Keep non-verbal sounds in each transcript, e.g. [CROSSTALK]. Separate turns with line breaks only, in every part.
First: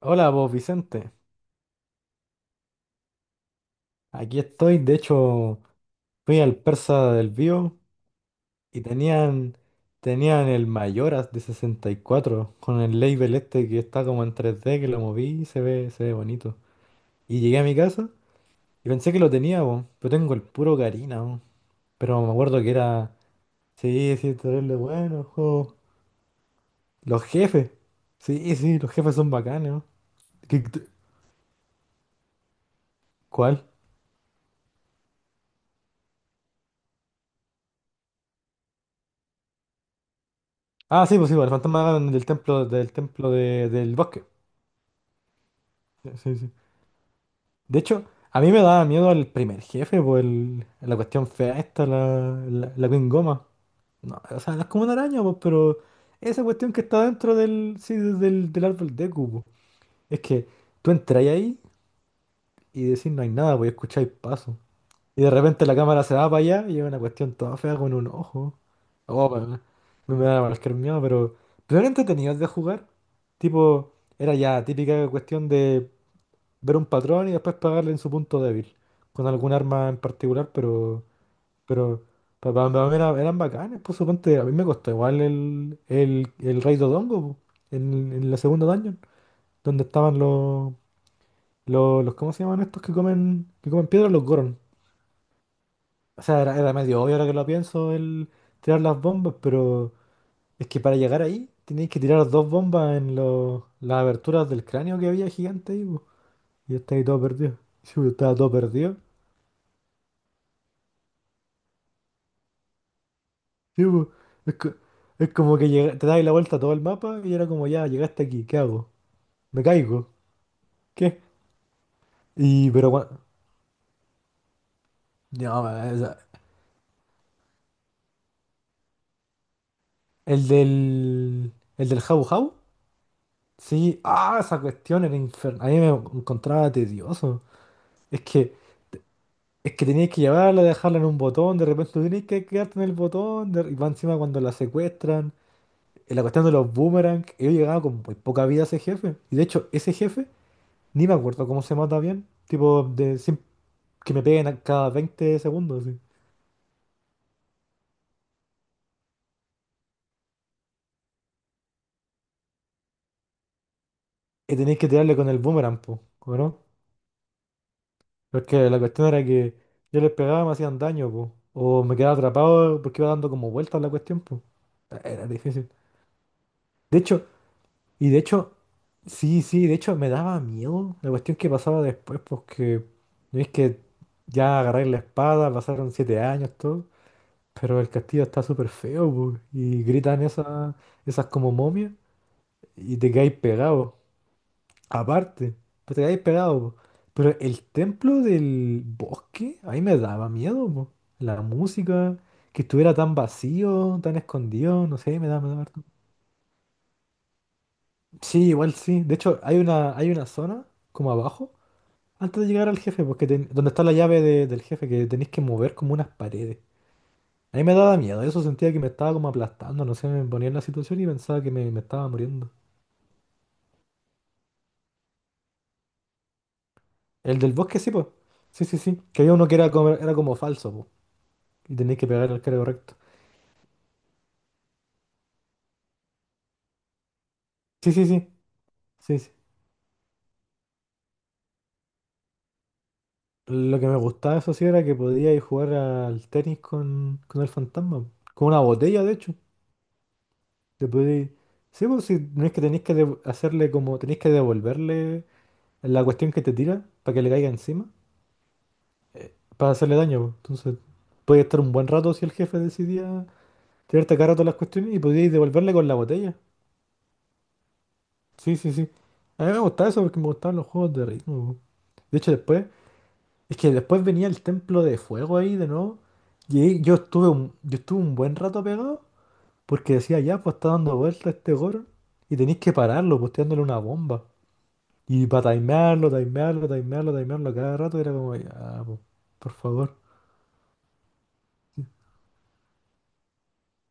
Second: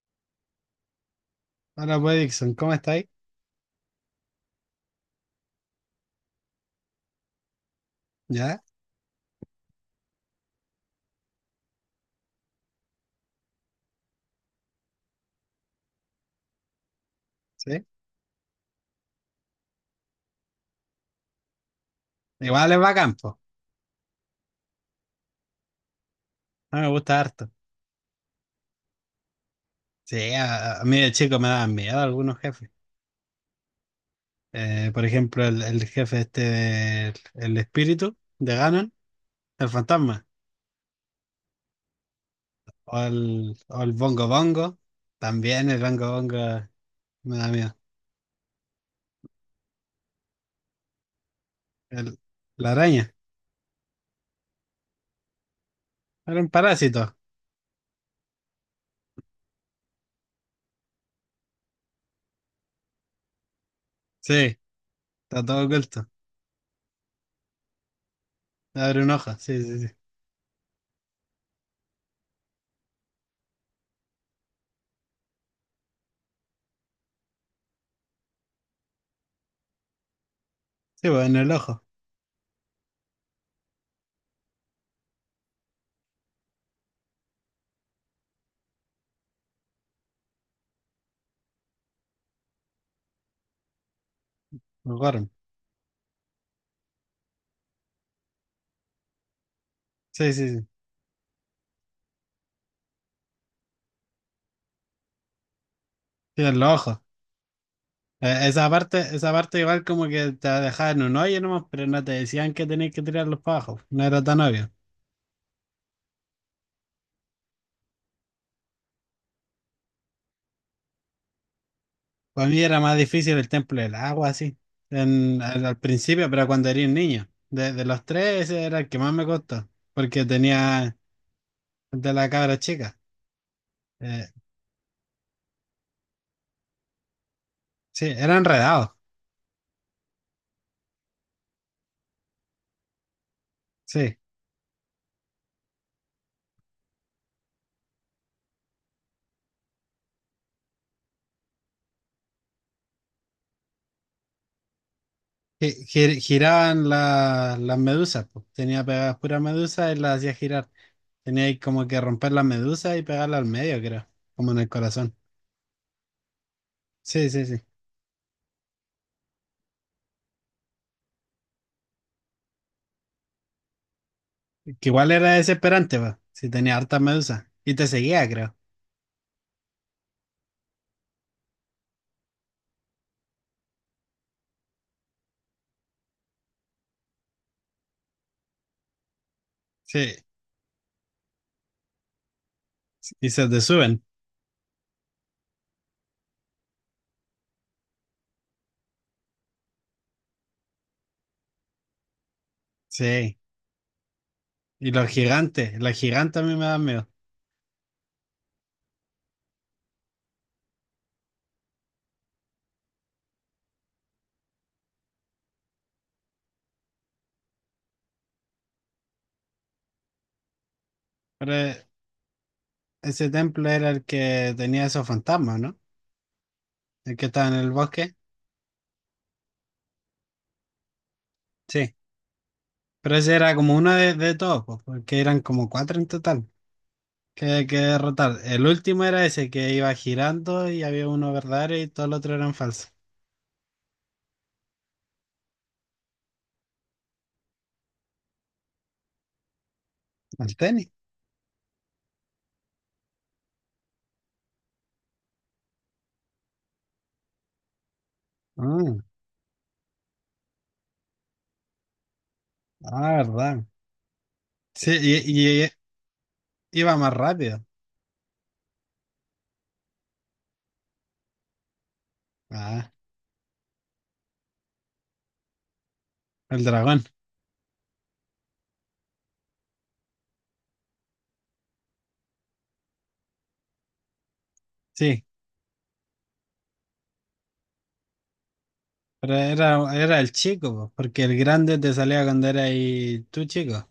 Hola vos, Vicente.
Hola, pues, Dixon, ¿cómo estáis?
Aquí estoy. De hecho, fui al Persa del Bío
¿Ya?
y tenían el Mayoras de 64 con el label este que está como en 3D que lo moví y se ve bonito. Y llegué a mi
¿Sí?
casa y pensé que lo tenía, vos, pero tengo el puro Karina, vos. Pero me acuerdo que
Igual es bacán,
era,
po.
sí, sí, terrible bueno, el juego.
A mí me gusta
Los
harto.
jefes. Sí, sí, los jefes son bacanes, vos.
Sí,
¿Qué-
a
qué-
mí de chico me daban miedo algunos jefes.
¿Cuál?
Por ejemplo, el jefe este del el espíritu de Ganon, el fantasma.
Ah, sí, pues, el fantasma del templo,
O el
del bosque.
Bongo Bongo. También el Bongo
Sí, sí, sí.
Bongo me da miedo.
De hecho, a mí me daba miedo el primer jefe, por la cuestión fea esta,
El- la
la Queen
araña.
Goma. No, o sea, no es como una araña, pues, pero
Era
esa
un
cuestión que
parásito.
está dentro del árbol de cubo. Es que tú entras ahí y decís no hay nada, pues escucháis pasos.
Sí,
Y de
está todo
repente la cámara
oculto.
se va para allá y es una cuestión toda fea con un ojo.
Abre un
Oh,
ojo.
pa-
Sí, sí, sí.
me da cualquier miedo, pero eran entretenidos de jugar. Tipo, era ya típica cuestión de ver un patrón y después pegarle en su punto débil, con algún arma en particular,
Sí, pues en el ojo.
pero para mí eran bacanes, pues suponte, a mí me costó igual el Rey Dodongo, po, en la segunda dungeon, donde estaban los- ¿cómo se llaman estos que que comen piedra? Los Goron.
Me acuerdo.
O sea, era, era medio obvio ahora que lo pienso el tirar las bombas, pero
Sí, sí, sí.
es que para llegar ahí tenéis que tirar dos bombas en los, las aberturas del cráneo que había gigante ahí, po,
Sí, en
y
los
yo
ojos.
estaba ahí todo perdido. [LAUGHS] Sí, yo estaba todo perdido.
Esa parte igual como que te dejaban en un hoyo nomás, pero no te decían que tenías que tirarlos para abajo.
Sí,
No
po.
era tan
es,
obvio.
co- es como que te das la vuelta a todo el mapa y era como, ya, llegaste aquí, ¿qué hago? ¿Me caigo? ¿Qué?
Para mí
Y,
era
pero,
más
cua-
difícil el templo del agua, así. En- al,
no,
al
esa-
principio, pero cuando era un niño. De los tres, ese era el que más me costó. Porque
El
tenía
del, el
el
del
de
Jabu
la
Jabu,
cabra chica.
sí,
Eh,
ah, esa cuestión era infernal, a mí me encontraba tedioso.
sí,
Es
era
que,
enredado.
es que tenías que llevarla, dejarla en un botón, de repente tenías que quedarte en el botón, y va
Sí.
encima cuando la secuestran, en la cuestión de los boomerang, yo llegaba con muy poca vida a ese jefe, y de hecho, ese jefe, ni me acuerdo cómo se mata bien, tipo, de, que me peguen a cada 20 segundos,
Gi-
así.
gir- giraban la- las medusas, po. Tenía pegadas puras medusas y las hacía girar. Tenía ahí como que romper la medusa y pegarla al medio, creo. Como
Y
en el
tenéis que
corazón.
tirarle con el boomerang, po, ¿o no?
Sí, sí, sí.
Porque la cuestión era que yo les pegaba y me hacían daño, po. O me quedaba atrapado porque iba dando como vueltas la cuestión, po.
Que igual
Era
era
difícil.
desesperante, va. Si tenía harta
De hecho,
medusa. Y te
y de
seguía,
hecho,
creo.
sí, sí, de hecho me daba miedo la cuestión que pasaba después, porque no es que ya agarré la espada, pasaron 7 años, todo, pero el castillo está súper feo, po, y
Sí.
gritan esas como momias y te
Y
quedáis
se te
pegado.
suben.
Aparte, pues te quedáis pegado, po. Pero el templo del bosque, ahí me daba miedo, po. La música, que estuviera tan
Sí.
vacío, tan escondido,
Y
no
los
sé, me daba
gigantes.
harto.
Los gigantes a mí me dan miedo.
Sí, igual sí. De hecho, hay una zona, como abajo, antes de llegar al jefe, porque donde está la llave del jefe, que tenéis que mover como unas paredes. A mí me daba miedo, eso sentía que me estaba como aplastando, no sé, me ponía en la situación y pensaba que
Pero
me estaba muriendo.
ese templo era el que tenía esos fantasmas, ¿no? El que
El
estaba
del
en el
bosque sí, pues.
bosque.
Sí, sí, sí. Que había uno que era como falso, pues. Y
Sí.
tenéis que pegar al cara correcto.
Pero ese era como uno de todos, po, porque eran como cuatro en total que
Sí, sí, sí,
derrotar. El último
sí,
era
sí.
ese que iba girando y había uno verdadero y todos los otros eran falsos.
Lo que me gustaba, eso sí, era que podía ir a jugar al tenis con el fantasma. Con una botella, de hecho.
El tenis.
Te podía ir- Sí, pues sí, no es que tenéis que hacerle como... Tenéis que devolverle la cuestión que te tira para que le caiga encima.
Ah,
Para hacerle daño, pues. Entonces, podía estar un buen rato si el jefe
ah,
decidía
verdad.
tirarte cada rato las
Sí,
cuestiones y
y,
podíais
y
devolverle con la botella.
iba más rápido.
Sí, sí, sí. A mí me gustaba eso porque me gustaban los juegos de ritmo, pues. De hecho, después...
Ah.
Es que después venía el templo de fuego ahí de nuevo. Y
El
ahí
dragón,
yo estuve un buen rato pegado porque decía, ya, pues está dando vuelta este Goron. Y tenéis que pararlo, posteándole una bomba.
sí.
Y para timearlo, timearlo, timearlo, timearlo cada rato era como, ya, po,
Pero
por
era,
favor.
era el chico, po, porque el grande te salía cuando era ahí tú chico.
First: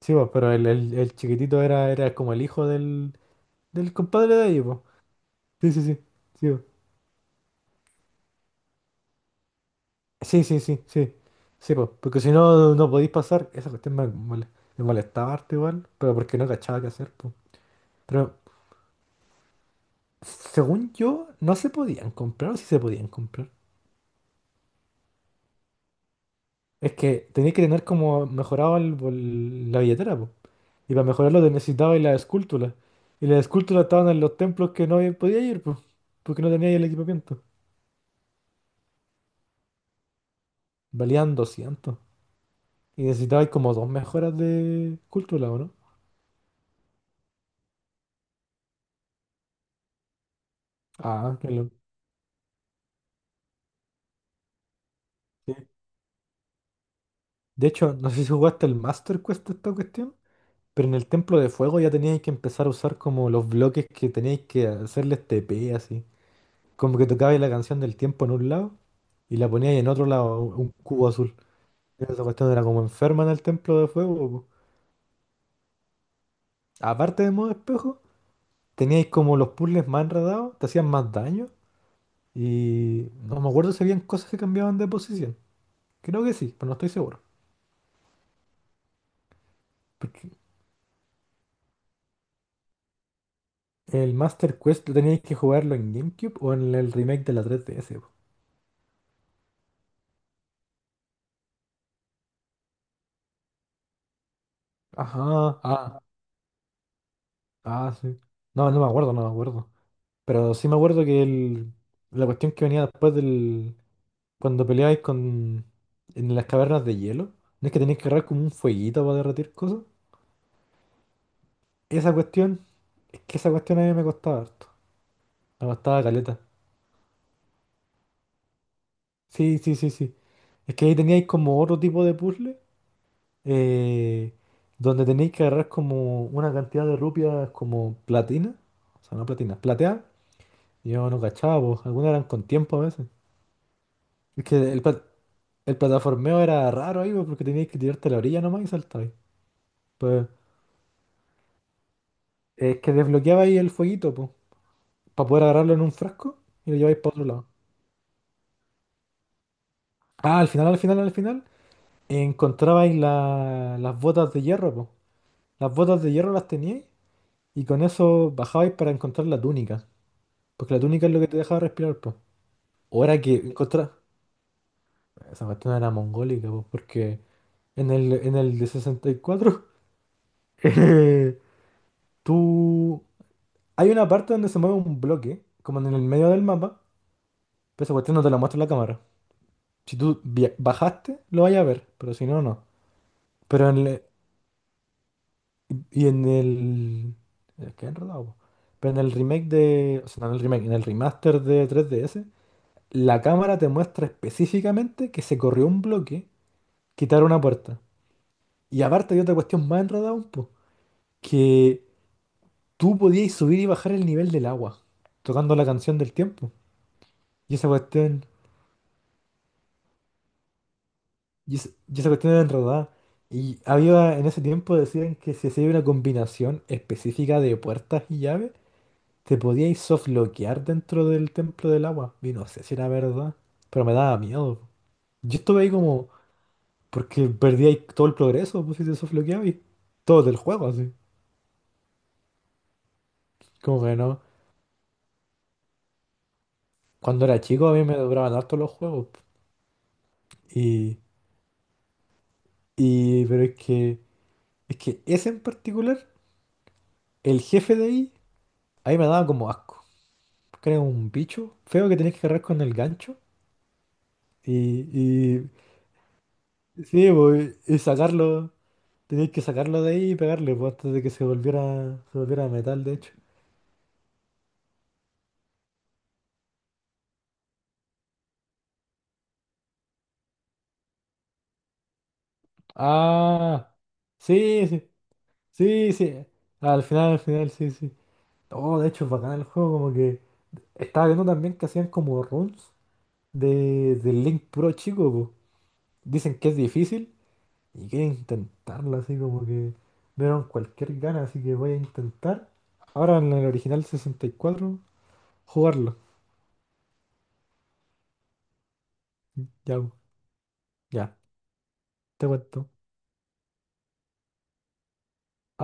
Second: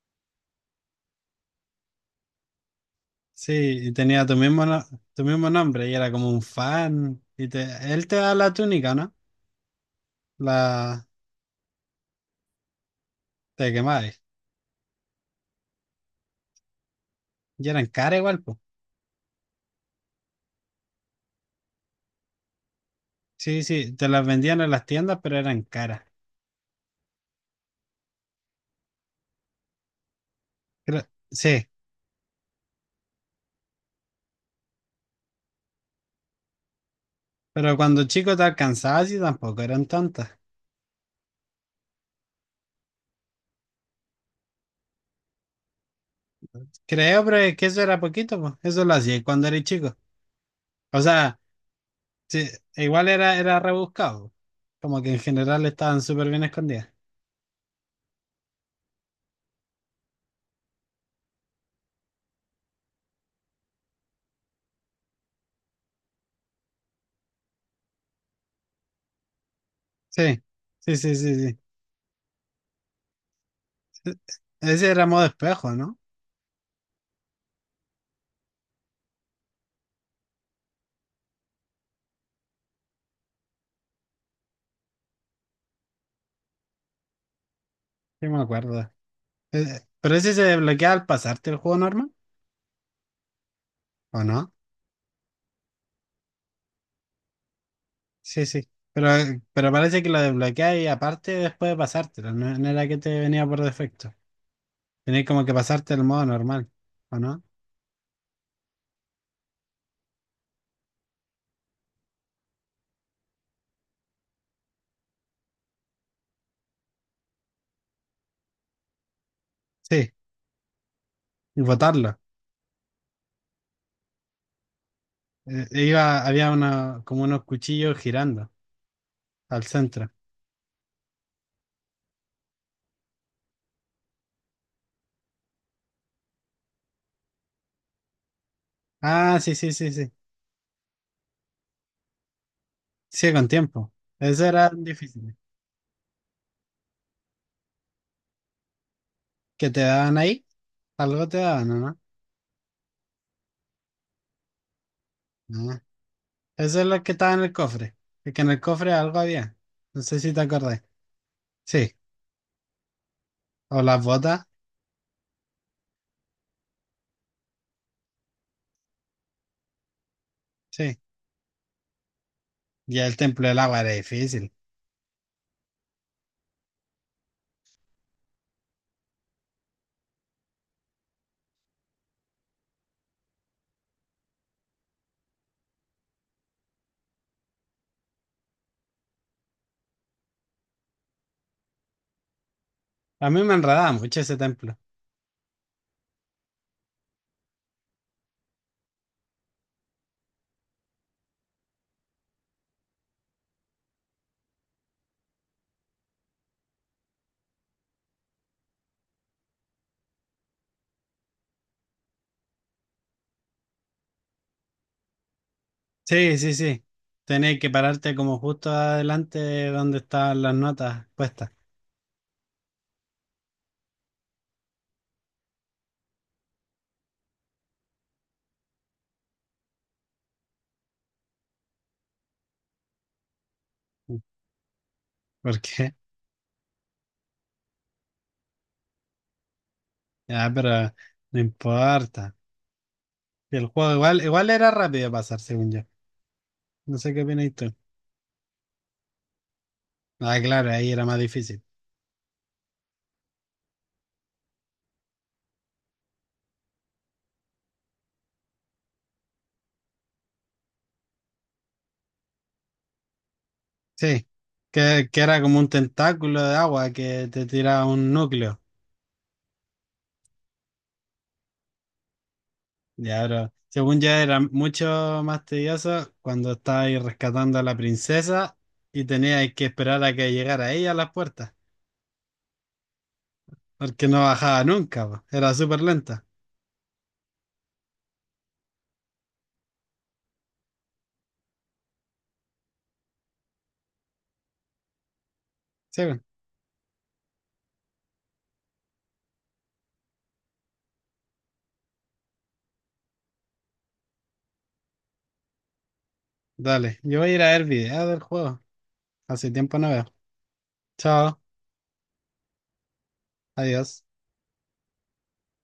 Sí, po, pero el chiquitito era, era como el hijo del,
Sí, y
del
tenía
compadre
tu
de ellos,
mismo,
po.
no- tu mismo
Sí, sí,
nombre y
sí.
era como un
Sí, po.
fan. Y te, él te da la túnica, ¿no?
Sí, sí, sí,
La
sí. Sí, po, porque si no, no podéis pasar. Esa
te
cuestión
quemabas.
me molestaba harto igual, pero porque no cachaba qué hacer, po.
Y eran caras
Pero
igual, pues.
según yo, no se podían comprar o sí se podían comprar.
Sí, sí, te las vendían en las tiendas, pero eran caras.
Es que tenías que tener como mejorado la billetera, po. Y para
Creo-
mejorarlo te
sí,
necesitabas las esculturas. Y las esculturas estaban en los templos que no podía ir, pues, porque no tenía el equipamiento.
pero cuando chico te alcanzabas y tampoco eran tantas.
Valían 200. Y necesitabas como dos mejoras de escultura, ¿o no?
Creo, pero es que eso era poquito, pues. Eso lo hacía cuando eres chico. O
Ah,
sea,
qué lo...
sí, igual era, era rebuscado. Como que en
sí.
general estaban súper bien escondidas.
De hecho, no sé si jugaste el Master Quest de esta cuestión, pero en el Templo de Fuego ya teníais que empezar a usar como los bloques que teníais que hacerles TP, así. Como que tocabais la canción del tiempo en un lado y la poníais en otro
Sí,
lado, un
sí,
cubo
sí, sí,
azul.
sí.
Esa cuestión era como enferma en el templo de
E-
fuego, po.
ese era modo espejo, ¿no?
Aparte de modo espejo, teníais como los puzzles más enredados, te hacían más daño y no me acuerdo si habían cosas que cambiaban de posición. Creo que sí, pero no estoy seguro.
Sí, me acuerdo. Pero
Porque
ese se desbloquea al pasarte el juego normal,
el
¿o no?
Master Quest lo teníais que jugarlo en GameCube o en el remake de la 3DS, po.
Sí, sí. Pero parece que lo desbloquea y aparte después de pasártelo, no, no era que te venía por defecto.
Ajá,
Tenías como que pasarte el modo normal, ¿o no?
sí. No, no me acuerdo, no me acuerdo. Pero sí me acuerdo que la cuestión que venía después. Cuando peleáis con... en las cavernas de hielo, no es que tenéis que agarrar como un fueguito para derretir cosas.
Sí, y
Esa
botarlo.
cuestión, es que esa cuestión a mí me costaba harto. Me costaba
Iba,
caleta.
había una, como unos cuchillos girando
Sí,
al
sí, sí,
centro.
sí. Es que ahí teníais como otro tipo de puzzle, eh, donde tenéis que agarrar como una cantidad de rupias como platina. O sea, no
Ah, sí,
platinas,
sí, sí,
plateadas.
sí.
Yo no cachaba, pues. Algunas eran con tiempo a veces.
Sí, con tiempo.
Es
Eso
que
era
el, pla-
difícil.
el plataformeo era raro ahí, pues, porque teníais que tirarte a la orilla nomás y saltar.
¿Qué te daban ahí? Algo te daban, ¿o
Es que desbloqueabais el fueguito, pues, para poder
¿no?
agarrarlo en
Ah,
un frasco y lo
eso es
lleváis
lo
para
que
otro
estaba en
lado.
el cofre. Es que en el cofre algo había. No sé si
Ah,
te acordás.
al final,
Sí.
encontrabais
O
las
las
botas de
botas.
hierro, po. Las botas de hierro las teníais y con eso bajabais para encontrar la túnica. Porque la
Sí.
túnica es lo que te dejaba respirar, po.
Y
O
el
era que
templo del agua era
encontrar...
difícil.
Esa cuestión era mongólica, po, porque en el de 64, [LAUGHS] eh, tú... Hay una parte donde se mueve un bloque, como en el medio del mapa, pero esa cuestión no te la muestra la cámara. Si tú bajaste, lo vayas a ver, pero si no, no.
A mí me
Pero en
enredaba
el,
mucho ese templo.
y en el... qué enredado, po. Pero en el remake de... O sea, no en el remake, en el remaster de tres D S la cámara te muestra específicamente que se corrió un bloque, quitar una puerta. Y aparte hay otra cuestión más enredada un po, que tú podías subir y bajar el nivel del agua, tocando la canción del
Sí,
tiempo.
sí, sí.
Y
Tenías
esa
que pararte
cuestión...
como justo adelante de donde estaban las notas puestas.
y esa cuestión era enredada. Y había, en ese tiempo decían que si hacía una combinación específica de puertas y llaves, te podíais softloquear dentro del templo del agua. Y no sé si era verdad, pero me daba miedo. Yo
¿Por
estuve ahí
qué? [LAUGHS]
como, porque perdíais todo el progreso, pues si te softloqueabais. Todo del
Ya,
juego, así.
pero no importa. El
Como
juego
que no.
igual, igual era rápido de pasar, según yo. No sé qué
Cuando era
opinas
chico a
tú.
mí me duraban harto los juegos.
Ah, claro, ahí
Y,
era más difícil.
pero es que ese en particular, el jefe de ahí, ahí me daba como asco, creo, un bicho feo que tenés que agarrar con el gancho
Sí,
y,
que era
y
como un tentáculo de agua
sí,
que te
pues, y
tiraba un
sacarlo,
núcleo.
tenés que sacarlo de ahí y pegarle, pues, antes de que se volviera metal, de hecho.
Ya, pero según ya era mucho más tedioso cuando estabais rescatando a la princesa y teníais que esperar a que llegara ella a las puertas,
Ah,
porque no bajaba
sí, sí,
nunca, po. Era súper
sí,
lenta.
sí. Al final, sí, sí. Oh, de hecho, es bacán el juego, como que estaba viendo también que hacían como runs de, del Link puro chico, pues.
Sí, bueno,
Dicen que es difícil. Y quería intentarlo, así como que me dieron cualquier gana, así que voy a intentar. Ahora en el original 64 jugarlo.
dale, yo voy a ir a ver videos del juego. Hace tiempo no
Ya,
veo.
ya,
Chao,
te cuento.
adiós.